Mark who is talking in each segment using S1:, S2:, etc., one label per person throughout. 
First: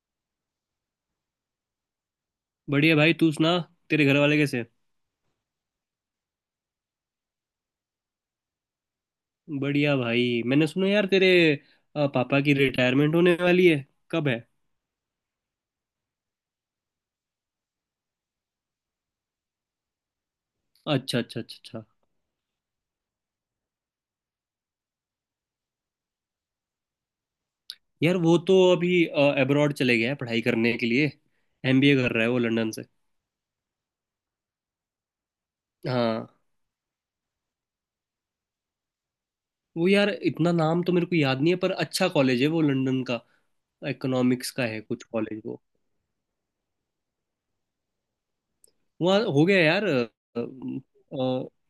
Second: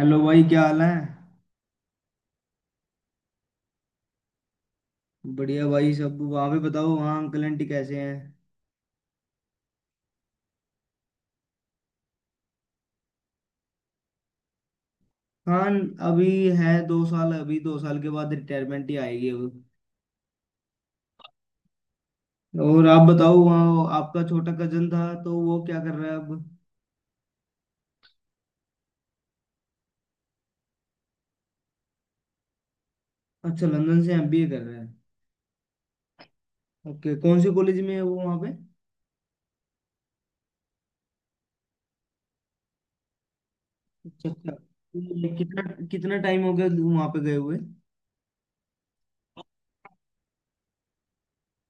S1: Hello भाई, क्या हाल है।
S2: बढ़िया भाई तू सुना। तेरे घर वाले कैसे हैं?
S1: बढ़िया भाई, सब वहाँ पे बताओ, वहाँ अंकल आंटी कैसे हैं।
S2: बढ़िया भाई मैंने सुना यार तेरे पापा की रिटायरमेंट होने वाली है। कब है?
S1: हाँ। अभी है 2 साल, अभी 2 साल के बाद रिटायरमेंट ही आएगी अब।
S2: अच्छा अच्छा अच्छा अच्छा।
S1: और आप बताओ, वहाँ आपका छोटा कजन था तो वो क्या कर रहा है अब।
S2: यार वो तो अभी अब्रॉड चले गया है पढ़ाई करने के लिए। एमबीए कर रहा है वो लंदन से।
S1: अच्छा, लंदन से एमबीए कर रहा है।
S2: हाँ।
S1: ओके, कौन से कॉलेज में है वो वहाँ पे।
S2: वो यार इतना नाम तो मेरे को याद नहीं है पर अच्छा कॉलेज है वो लंदन का।
S1: अच्छा
S2: इकोनॉमिक्स
S1: अच्छा।
S2: का है कुछ
S1: ये
S2: कॉलेज वो।
S1: कितना कितना टाइम हो गया वहाँ पे गए हुए।
S2: वहाँ हो गया यार अ,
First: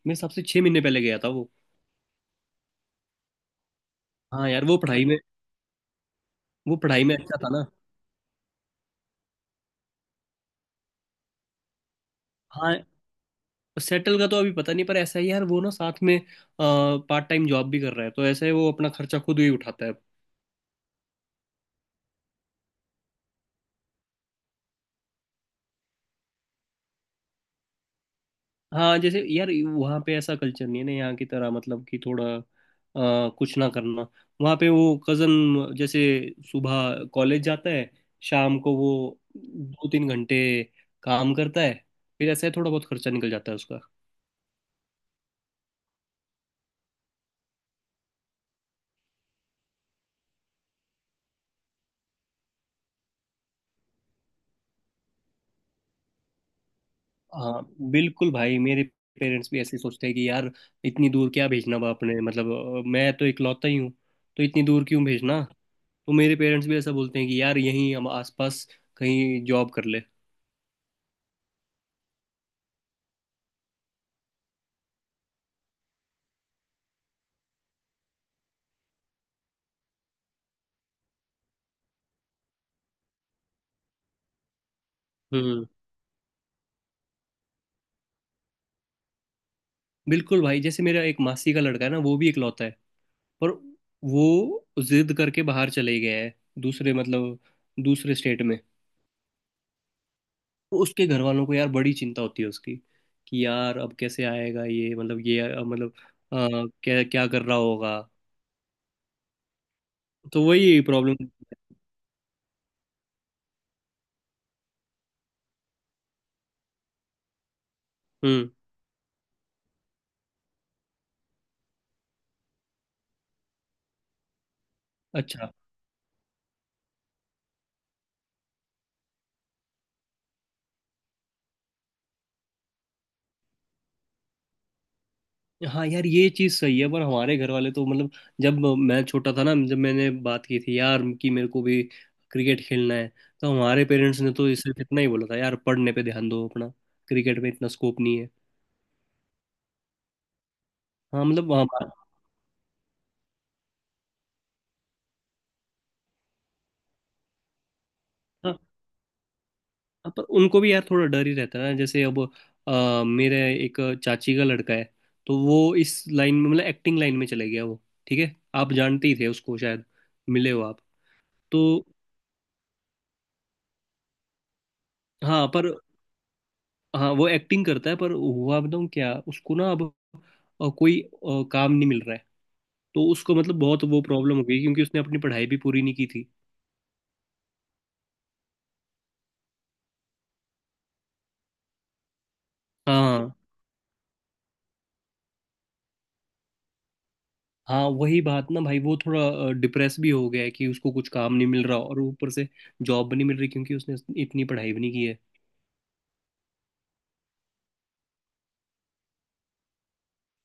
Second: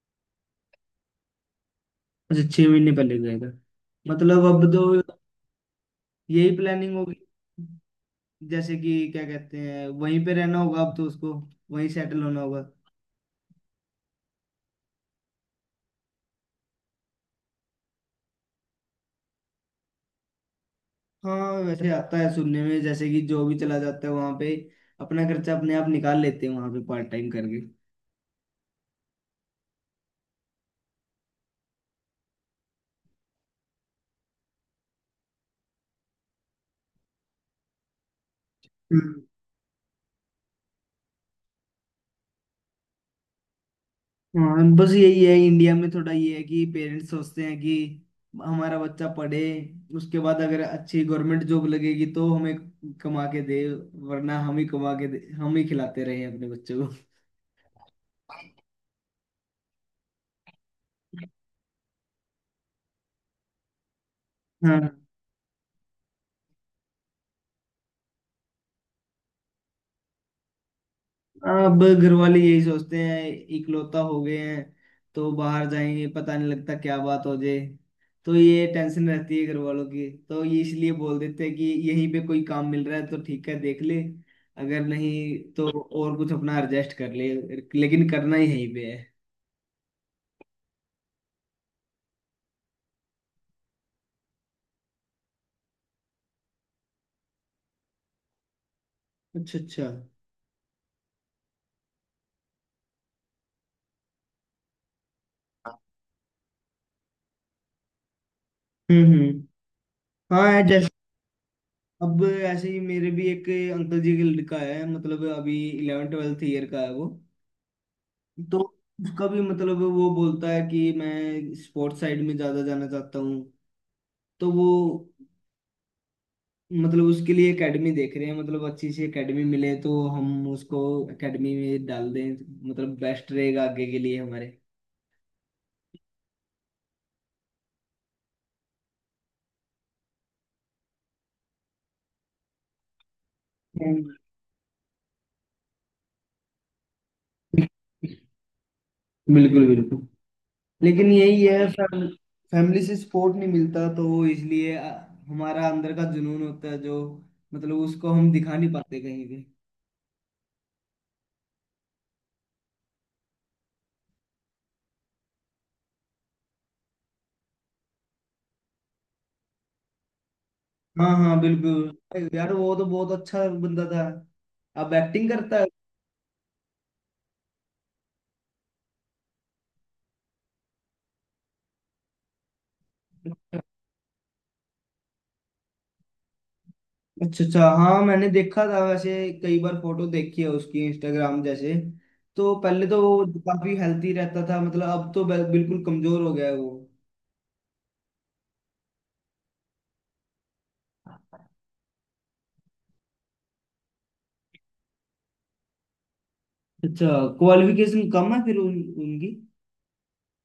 S2: मेरे हिसाब से छः महीने पहले गया था वो।
S1: अच्छा, 6 महीने पहले गए थे, मतलब
S2: हाँ यार
S1: अब
S2: वो पढ़ाई में,
S1: तो यही
S2: वो
S1: प्लानिंग
S2: पढ़ाई
S1: होगी,
S2: में अच्छा था ना।
S1: जैसे कि क्या कहते हैं, वहीं पे रहना होगा अब तो उसको, वहीं सेटल होना होगा।
S2: हाँ। सेटल का तो अभी पता नहीं पर ऐसा ही यार वो ना साथ में पार्ट टाइम जॉब भी कर रहा है, तो ऐसे वो अपना खर्चा खुद ही उठाता है।
S1: हाँ, वैसे आता है सुनने में, जैसे कि जो भी चला जाता है वहां पे अपना खर्चा अपने आप निकाल लेते हैं वहां पे पार्ट टाइम करके।
S2: हाँ जैसे यार वहाँ पे ऐसा कल्चर नहीं है ना यहाँ की तरह, मतलब कि थोड़ा कुछ ना करना। वहाँ पे वो कज़न जैसे सुबह कॉलेज जाता है, शाम को वो
S1: हम्म।
S2: दो तीन घंटे काम करता है, फिर ऐसे थोड़ा बहुत खर्चा निकल जाता है उसका।
S1: हाँ, बस यही है, इंडिया में थोड़ा ये है कि पेरेंट्स सोचते हैं कि हमारा बच्चा पढ़े, उसके बाद अगर अच्छी गवर्नमेंट जॉब लगेगी तो हमें कमा के दे, वरना हम ही कमा के दे, हम ही खिलाते रहे अपने बच्चों को।
S2: हाँ बिल्कुल भाई। मेरे पेरेंट्स भी ऐसे ही सोचते हैं कि यार इतनी दूर क्या भेजना बाप ने, मतलब मैं तो इकलौता ही हूँ, तो इतनी दूर
S1: हाँ।
S2: क्यों भेजना। तो मेरे पेरेंट्स भी ऐसा बोलते हैं कि यार यहीं हम आसपास कहीं जॉब कर ले।
S1: अब घर वाले यही सोचते हैं, इकलौता हो गए हैं तो बाहर जाएंगे, पता नहीं लगता क्या बात हो जाए, तो ये टेंशन रहती है घर वालों की, तो ये इसलिए बोल देते हैं कि यहीं पे कोई काम मिल रहा है तो ठीक है देख ले, अगर नहीं
S2: हम्म।
S1: तो और कुछ अपना एडजस्ट कर ले, लेकिन करना ही यहीं पे है।
S2: बिल्कुल भाई, जैसे मेरा एक मासी का लड़का है ना, वो भी इकलौता है पर वो जिद करके बाहर चले गया है, दूसरे मतलब दूसरे स्टेट में।
S1: अच्छा अच्छा।
S2: तो उसके घर वालों को यार बड़ी चिंता होती है उसकी कि यार अब कैसे आएगा ये, मतलब ये मतलब अ, क्या क्या कर रहा होगा।
S1: हम्म।
S2: तो
S1: हाँ है,
S2: वही
S1: जैसे
S2: प्रॉब्लम।
S1: अब ऐसे ही मेरे भी एक अंकल जी का लड़का है, मतलब अभी इलेवन ट्वेल्थ ईयर का है वो,
S2: हम्म।
S1: तो उसका भी वो बोलता है कि मैं स्पोर्ट्स साइड में ज्यादा जाना चाहता हूँ, तो वो
S2: अच्छा।
S1: मतलब उसके लिए एकेडमी देख रहे हैं, मतलब अच्छी सी एकेडमी मिले तो हम उसको एकेडमी में डाल दें, मतलब बेस्ट रहेगा आगे के लिए हमारे।
S2: हाँ यार ये चीज़ सही है पर हमारे घर वाले तो मतलब, जब मैं छोटा था ना, जब मैंने बात की थी यार कि मेरे को भी क्रिकेट खेलना है, तो हमारे
S1: हम्म,
S2: पेरेंट्स ने तो सिर्फ इतना ही बोला था यार पढ़ने पे ध्यान दो अपना, क्रिकेट में इतना स्कोप नहीं है।
S1: बिल्कुल बिल्कुल। लेकिन
S2: हाँ
S1: यही
S2: मतलब
S1: है,
S2: हमारा।
S1: फैमिली से सपोर्ट नहीं मिलता तो इसलिए हमारा अंदर का जुनून होता है जो, मतलब उसको हम दिखा
S2: हाँ,
S1: नहीं पाते कहीं।
S2: हाँ, पर उनको भी यार थोड़ा डर ही रहता है ना। जैसे अब मेरे एक चाची का लड़का है, तो वो इस लाइन में, मतलब एक्टिंग लाइन में चले गया वो। ठीक है आप जानते ही थे उसको शायद, मिले हो आप।
S1: हाँ हाँ,
S2: तो
S1: बिल्कुल यार, वो तो बहुत अच्छा बंदा था, अब एक्टिंग
S2: हाँ
S1: करता है।
S2: पर, हाँ वो एक्टिंग करता है पर हुआ बताऊँ क्या उसको ना। अब कोई काम नहीं मिल रहा है तो उसको, मतलब बहुत वो प्रॉब्लम हो गई क्योंकि उसने अपनी पढ़ाई भी पूरी नहीं की थी।
S1: अच्छा अच्छा, हाँ मैंने देखा था वैसे, कई बार फोटो देखी है उसकी इंस्टाग्राम जैसे, तो पहले तो वो
S2: हाँ।
S1: काफी हेल्थी रहता था, मतलब अब तो बिल्कुल कमजोर हो गया है वो।
S2: हाँ वही बात ना भाई, वो थोड़ा डिप्रेस भी हो गया है कि उसको कुछ काम नहीं मिल रहा और ऊपर से जॉब भी नहीं मिल रही क्योंकि उसने इतनी पढ़ाई भी नहीं की है।
S1: अच्छा, क्वालिफिकेशन कम है फिर उनकी।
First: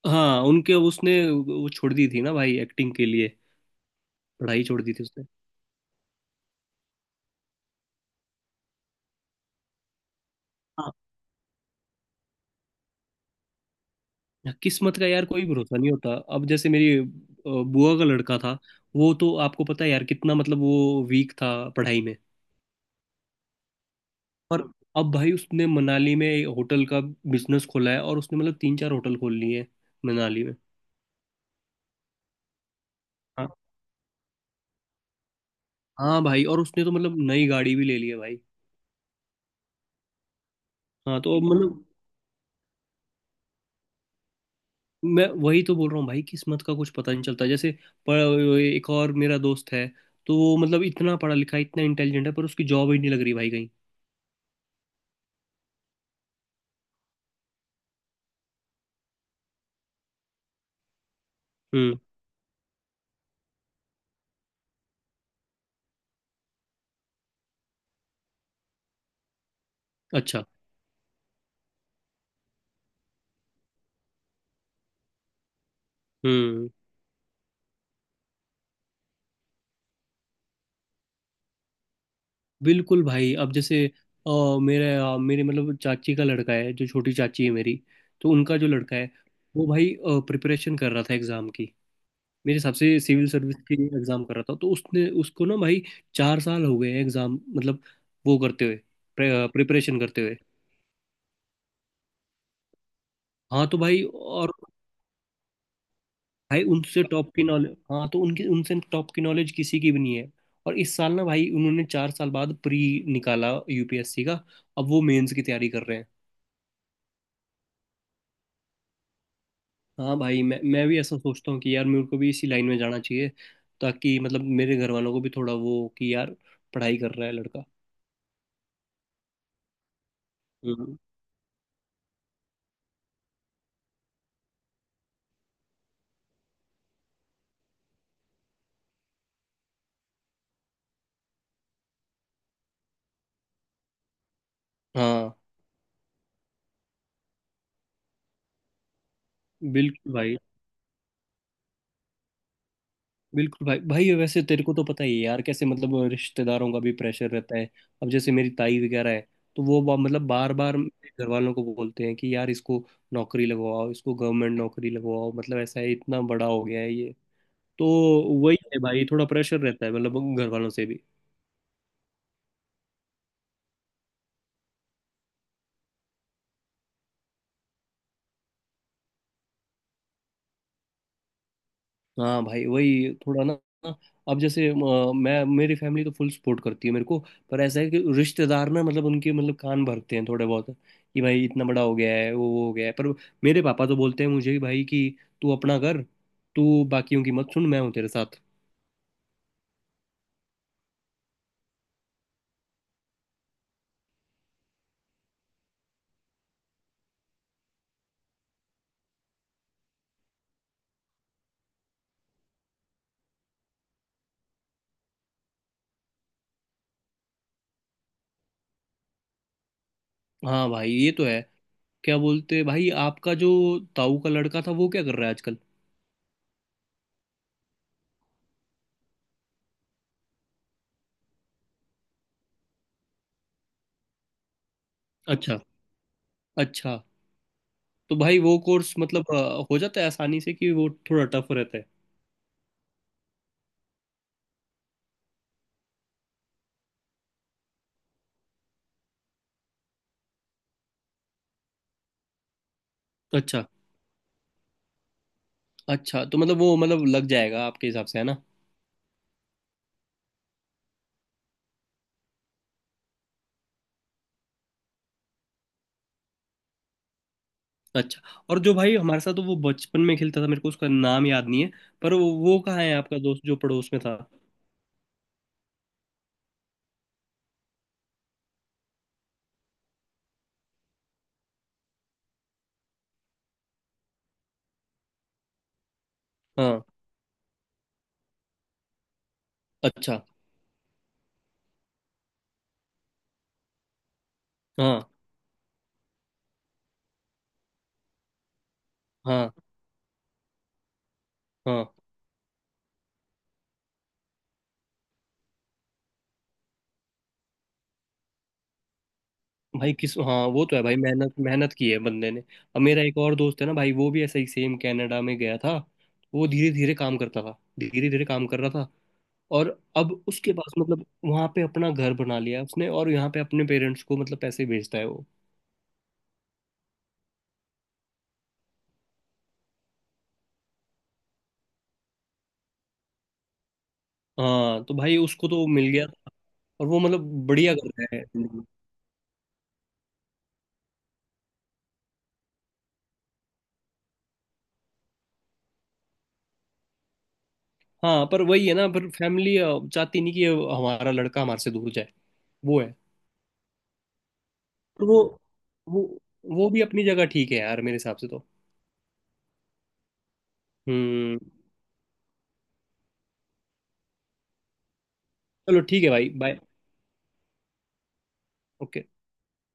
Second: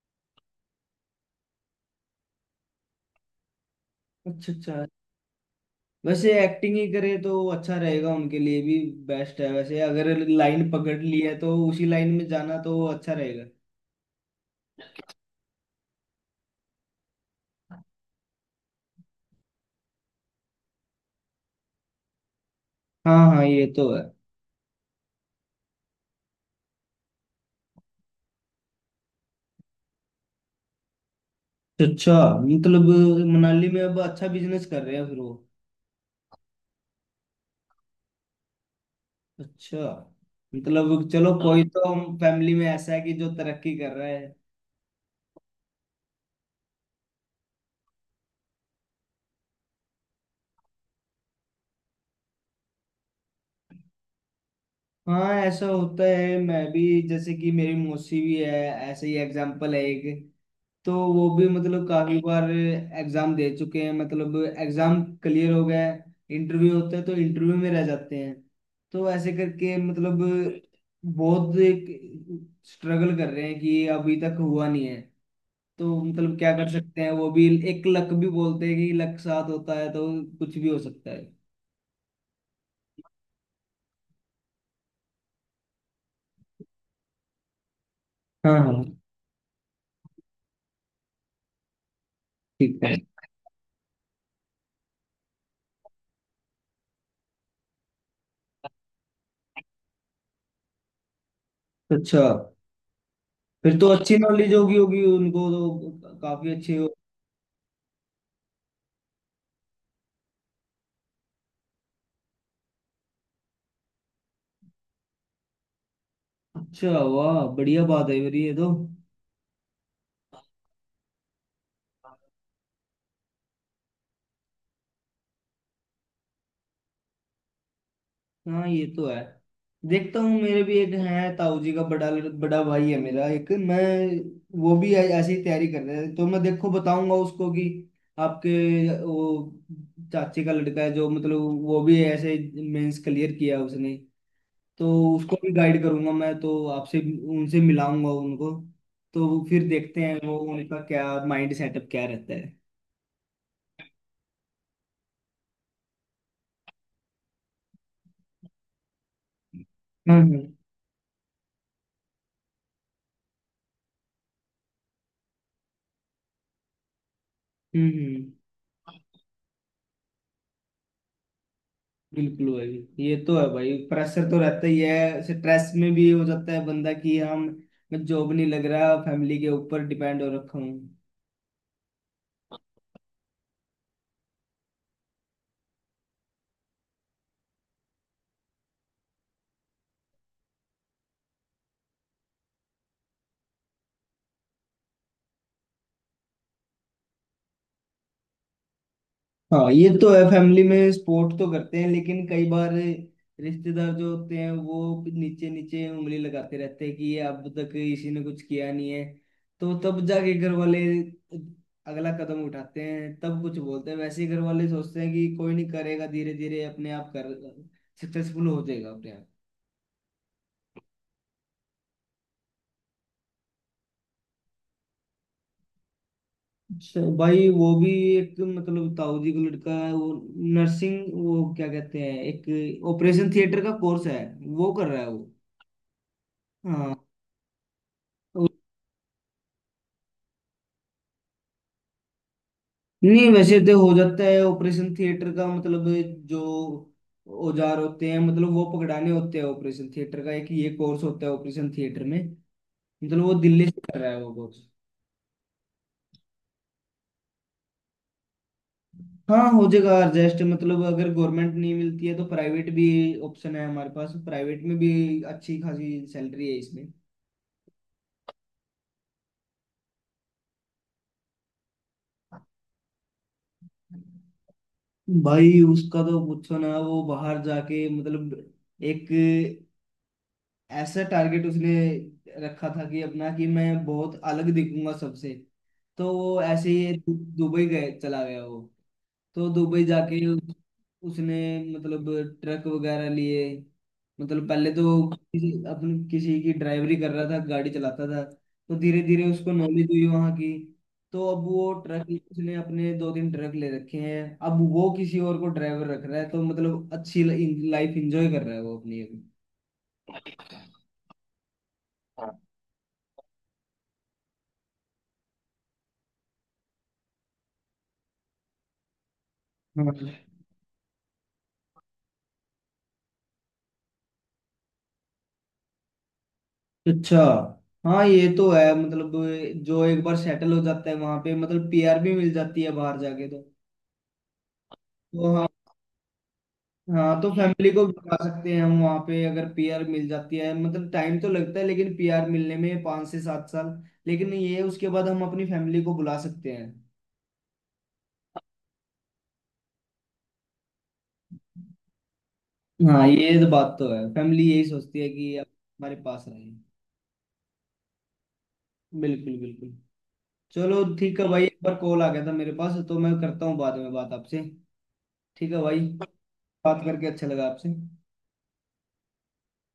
S2: हाँ उनके, उसने वो छोड़ दी थी ना भाई एक्टिंग के लिए।
S1: अच्छा
S2: पढ़ाई छोड़
S1: अच्छा,
S2: दी थी उसने।
S1: वैसे एक्टिंग ही करे तो अच्छा रहेगा उनके लिए भी, बेस्ट है वैसे, अगर लाइन पकड़ ली है तो उसी लाइन में जाना तो अच्छा रहेगा।
S2: किस्मत का यार कोई भरोसा नहीं होता। अब जैसे मेरी बुआ का लड़का था, वो तो आपको पता है यार कितना मतलब वो वीक था पढ़ाई में।
S1: हाँ हाँ, ये तो है।
S2: और अब भाई उसने मनाली में एक होटल का बिजनेस खोला है और उसने मतलब तीन चार होटल खोल लिए हैं मनाली में।
S1: अच्छा, मतलब
S2: हाँ।
S1: मनाली में अब अच्छा बिजनेस कर रहे हैं फिर वो।
S2: हाँ भाई, और उसने तो मतलब नई गाड़ी भी ले ली है भाई।
S1: अच्छा, मतलब
S2: हाँ
S1: चलो, हाँ
S2: तो
S1: कोई
S2: मतलब
S1: तो हम फैमिली में ऐसा है कि जो तरक्की कर रहा है।
S2: मैं वही तो बोल रहा हूँ भाई किस्मत का कुछ पता नहीं चलता। जैसे पर एक और मेरा दोस्त है, तो वो मतलब इतना पढ़ा लिखा है, इतना इंटेलिजेंट है पर उसकी जॉब ही नहीं लग रही भाई कहीं।
S1: हाँ ऐसा होता है, मैं भी जैसे कि मेरी मौसी भी है, ऐसे ही एग्जाम्पल है एक, तो वो भी मतलब
S2: हम्म।
S1: काफी बार एग्जाम दे चुके हैं, मतलब एग्जाम क्लियर हो गया, इंटरव्यू होता है तो इंटरव्यू में रह जाते हैं, तो ऐसे करके मतलब
S2: अच्छा।
S1: बहुत स्ट्रगल कर रहे हैं कि अभी तक हुआ नहीं है, तो मतलब क्या कर
S2: हम्म।
S1: सकते हैं, वो भी एक लक भी बोलते हैं कि लक साथ होता है तो कुछ भी हो सकता है।
S2: बिल्कुल भाई। अब जैसे अ, मेरे मतलब चाची का लड़का है जो छोटी चाची है मेरी, तो
S1: हाँ
S2: उनका जो
S1: हाँ।
S2: लड़का है, वो भाई प्रिपरेशन कर रहा था एग्जाम की। मेरे हिसाब
S1: ठीक है।
S2: से सिविल सर्विस की एग्जाम कर रहा था, तो उसने उसको ना भाई चार साल हो गए एग्जाम मतलब, वो करते हुए, प्रिपरेशन करते हुए।
S1: अच्छा,
S2: हाँ
S1: फिर
S2: तो
S1: तो
S2: भाई
S1: अच्छी
S2: और,
S1: नॉलेज होगी, होगी उनको तो काफी
S2: भाई
S1: अच्छे हो।
S2: उनसे टॉप की नॉलेज। हाँ तो उनकी, उनसे टॉप की नॉलेज किसी की भी नहीं है। और इस साल ना भाई उन्होंने चार साल बाद प्री निकाला यूपीएससी का। अब वो मेंस की तैयारी कर रहे हैं।
S1: अच्छा वाह, बढ़िया बात है मेरी ये तो।
S2: हाँ भाई मैं भी ऐसा सोचता हूँ कि यार मेरे को भी इसी लाइन में जाना चाहिए ताकि मतलब मेरे घर वालों को भी थोड़ा वो हो कि यार पढ़ाई कर रहा है लड़का।
S1: हाँ ये तो है, देखता हूँ मेरे भी एक
S2: हम्म।
S1: है ताऊ जी का बड़ा, बड़ा भाई है मेरा एक, मैं वो भी ऐसे ही तैयारी कर रहे हैं, तो मैं देखो बताऊंगा उसको कि आपके वो चाची का लड़का है जो, मतलब वो भी ऐसे मेंस क्लियर किया उसने, तो उसको
S2: हाँ
S1: भी गाइड करूंगा मैं, तो आपसे उनसे मिलाऊंगा उनको, तो फिर देखते
S2: बिल्कुल
S1: हैं वो
S2: भाई।
S1: उनका क्या माइंड सेटअप क्या रहता है।
S2: बिल्कुल भाई, भाई वैसे तेरे को तो पता ही है यार कैसे मतलब रिश्तेदारों का भी प्रेशर रहता है। अब जैसे मेरी ताई वगैरह है, तो वो
S1: हम्म
S2: मतलब
S1: हम्म।
S2: बार बार घर वालों को बोलते हैं कि यार इसको नौकरी लगवाओ, इसको गवर्नमेंट नौकरी लगवाओ, मतलब ऐसा है, इतना बड़ा हो गया है ये। तो
S1: हम्म।
S2: वही है भाई, थोड़ा प्रेशर रहता है मतलब घर वालों से भी।
S1: बिल्कुल भाई, ये तो है भाई, प्रेशर तो रहता ही है, स्ट्रेस में भी हो जाता है बंदा कि हम, मैं जॉब नहीं लग रहा, फैमिली के ऊपर डिपेंड हो रखा हूँ।
S2: हाँ भाई वही थोड़ा ना, अब जैसे मैं मेरी फैमिली तो फुल सपोर्ट करती है मेरे को, पर ऐसा है कि रिश्तेदार ना मतलब उनके मतलब कान भरते हैं थोड़े बहुत कि भाई इतना बड़ा हो गया है, वो हो गया है, पर मेरे पापा तो बोलते हैं मुझे कि भाई कि तू अपना कर, तू बाकियों की मत सुन, मैं हूँ तेरे साथ।
S1: हाँ ये तो है, फैमिली में सपोर्ट तो करते हैं, लेकिन कई बार रिश्तेदार जो होते हैं वो नीचे नीचे उंगली लगाते रहते हैं कि ये अब तक इसी ने कुछ किया नहीं है, तो तब जाके घर वाले अगला कदम उठाते हैं, तब कुछ बोलते हैं, वैसे ही घर वाले सोचते हैं कि कोई नहीं करेगा, धीरे धीरे अपने आप कर सक्सेसफुल हो जाएगा अपने आप।
S2: हाँ भाई ये तो है। क्या बोलते हैं भाई, आपका जो ताऊ का लड़का था वो क्या कर रहा है आजकल?
S1: अच्छा भाई, वो भी एक मतलब ताऊ जी का लड़का है वो, नर्सिंग वो क्या कहते हैं, एक ऑपरेशन थिएटर का कोर्स है वो कर रहा है वो।
S2: अच्छा।
S1: हाँ।
S2: अच्छा तो भाई वो कोर्स मतलब हो जाता है आसानी से कि वो थोड़ा टफ रहता है?
S1: नहीं वैसे तो हो जाता है, ऑपरेशन थिएटर का मतलब जो औजार होते हैं, मतलब वो पकड़ाने होते हैं, ऑपरेशन थिएटर का एक ये कोर्स होता है ऑपरेशन थिएटर में, मतलब वो
S2: अच्छा।
S1: दिल्ली से कर रहा है वो कोर्स।
S2: अच्छा तो मतलब वो मतलब लग जाएगा आपके हिसाब से है ना?
S1: हाँ हो जाएगा एडजस्ट, मतलब अगर गवर्नमेंट नहीं मिलती है तो प्राइवेट भी ऑप्शन है हमारे पास, प्राइवेट में भी अच्छी खासी सैलरी है इसमें।
S2: अच्छा। और जो भाई हमारे साथ वो बचपन में खेलता था मेरे को उसका नाम याद नहीं है पर वो कहाँ है आपका दोस्त जो पड़ोस में था?
S1: भाई उसका तो पूछो ना, वो बाहर जाके मतलब एक ऐसा टारगेट उसने रखा था कि अपना, कि मैं बहुत अलग दिखूंगा सबसे, तो वो ऐसे
S2: हाँ।
S1: ही दुबई गए, चला गया वो। तो दुबई
S2: अच्छा।
S1: जाके उसने मतलब ट्रक वगैरह लिए, मतलब पहले तो
S2: हाँ।
S1: किसी अपने किसी की ड्राइवरी कर रहा था, गाड़ी चलाता था, तो धीरे धीरे उसको
S2: हाँ।
S1: नॉलेज हुई वहाँ की, तो अब वो
S2: हाँ
S1: ट्रक, उसने अपने 2-3 ट्रक ले रखे हैं, अब वो किसी और को ड्राइवर रख रहा है, तो मतलब अच्छी लाइफ इंजॉय कर रहा है वो अपनी।
S2: भाई किस,
S1: अभी।
S2: हाँ वो तो है भाई, मेहनत मेहनत की है बंदे ने। अब मेरा एक और दोस्त है ना भाई, वो भी ऐसा ही सेम कनाडा में गया था। वो धीरे धीरे काम करता था, धीरे धीरे काम कर रहा था और अब
S1: हाँ।
S2: उसके पास मतलब वहां पे अपना घर बना लिया उसने और यहाँ पे अपने पेरेंट्स को मतलब पैसे भेजता है वो।
S1: अच्छा हाँ ये तो है, मतलब जो एक बार सेटल हो जाता है वहां पे, मतलब पीआर भी मिल जाती है बाहर जाके तो।
S2: हाँ तो भाई
S1: तो हाँ।
S2: उसको तो मिल गया। और वो
S1: हाँ
S2: मतलब
S1: तो फैमिली
S2: बढ़िया
S1: को
S2: कर
S1: बता
S2: रहे
S1: सकते हैं
S2: हैं।
S1: हम, वहाँ पे अगर पीआर मिल जाती है, मतलब टाइम तो लगता है लेकिन, पीआर मिलने में 5 से 7 साल, लेकिन ये उसके बाद हम अपनी फैमिली को बुला सकते हैं।
S2: हाँ पर वही है ना, पर फैमिली चाहती नहीं कि हमारा लड़का हमारे से दूर जाए। वो है
S1: हाँ ये तो बात तो है, फैमिली यही सोचती
S2: पर
S1: है कि आप हमारे
S2: वो
S1: पास रहे।
S2: वो भी अपनी जगह ठीक है यार मेरे हिसाब से तो।
S1: बिल्कुल बिल्कुल। चलो ठीक है
S2: हम्म।
S1: भाई, एक बार कॉल आ गया था मेरे पास, तो मैं करता हूँ बाद में बात आपसे। ठीक है भाई,
S2: चलो ठीक है भाई बाय।
S1: बात करके अच्छा लगा आपसे।
S2: ओके।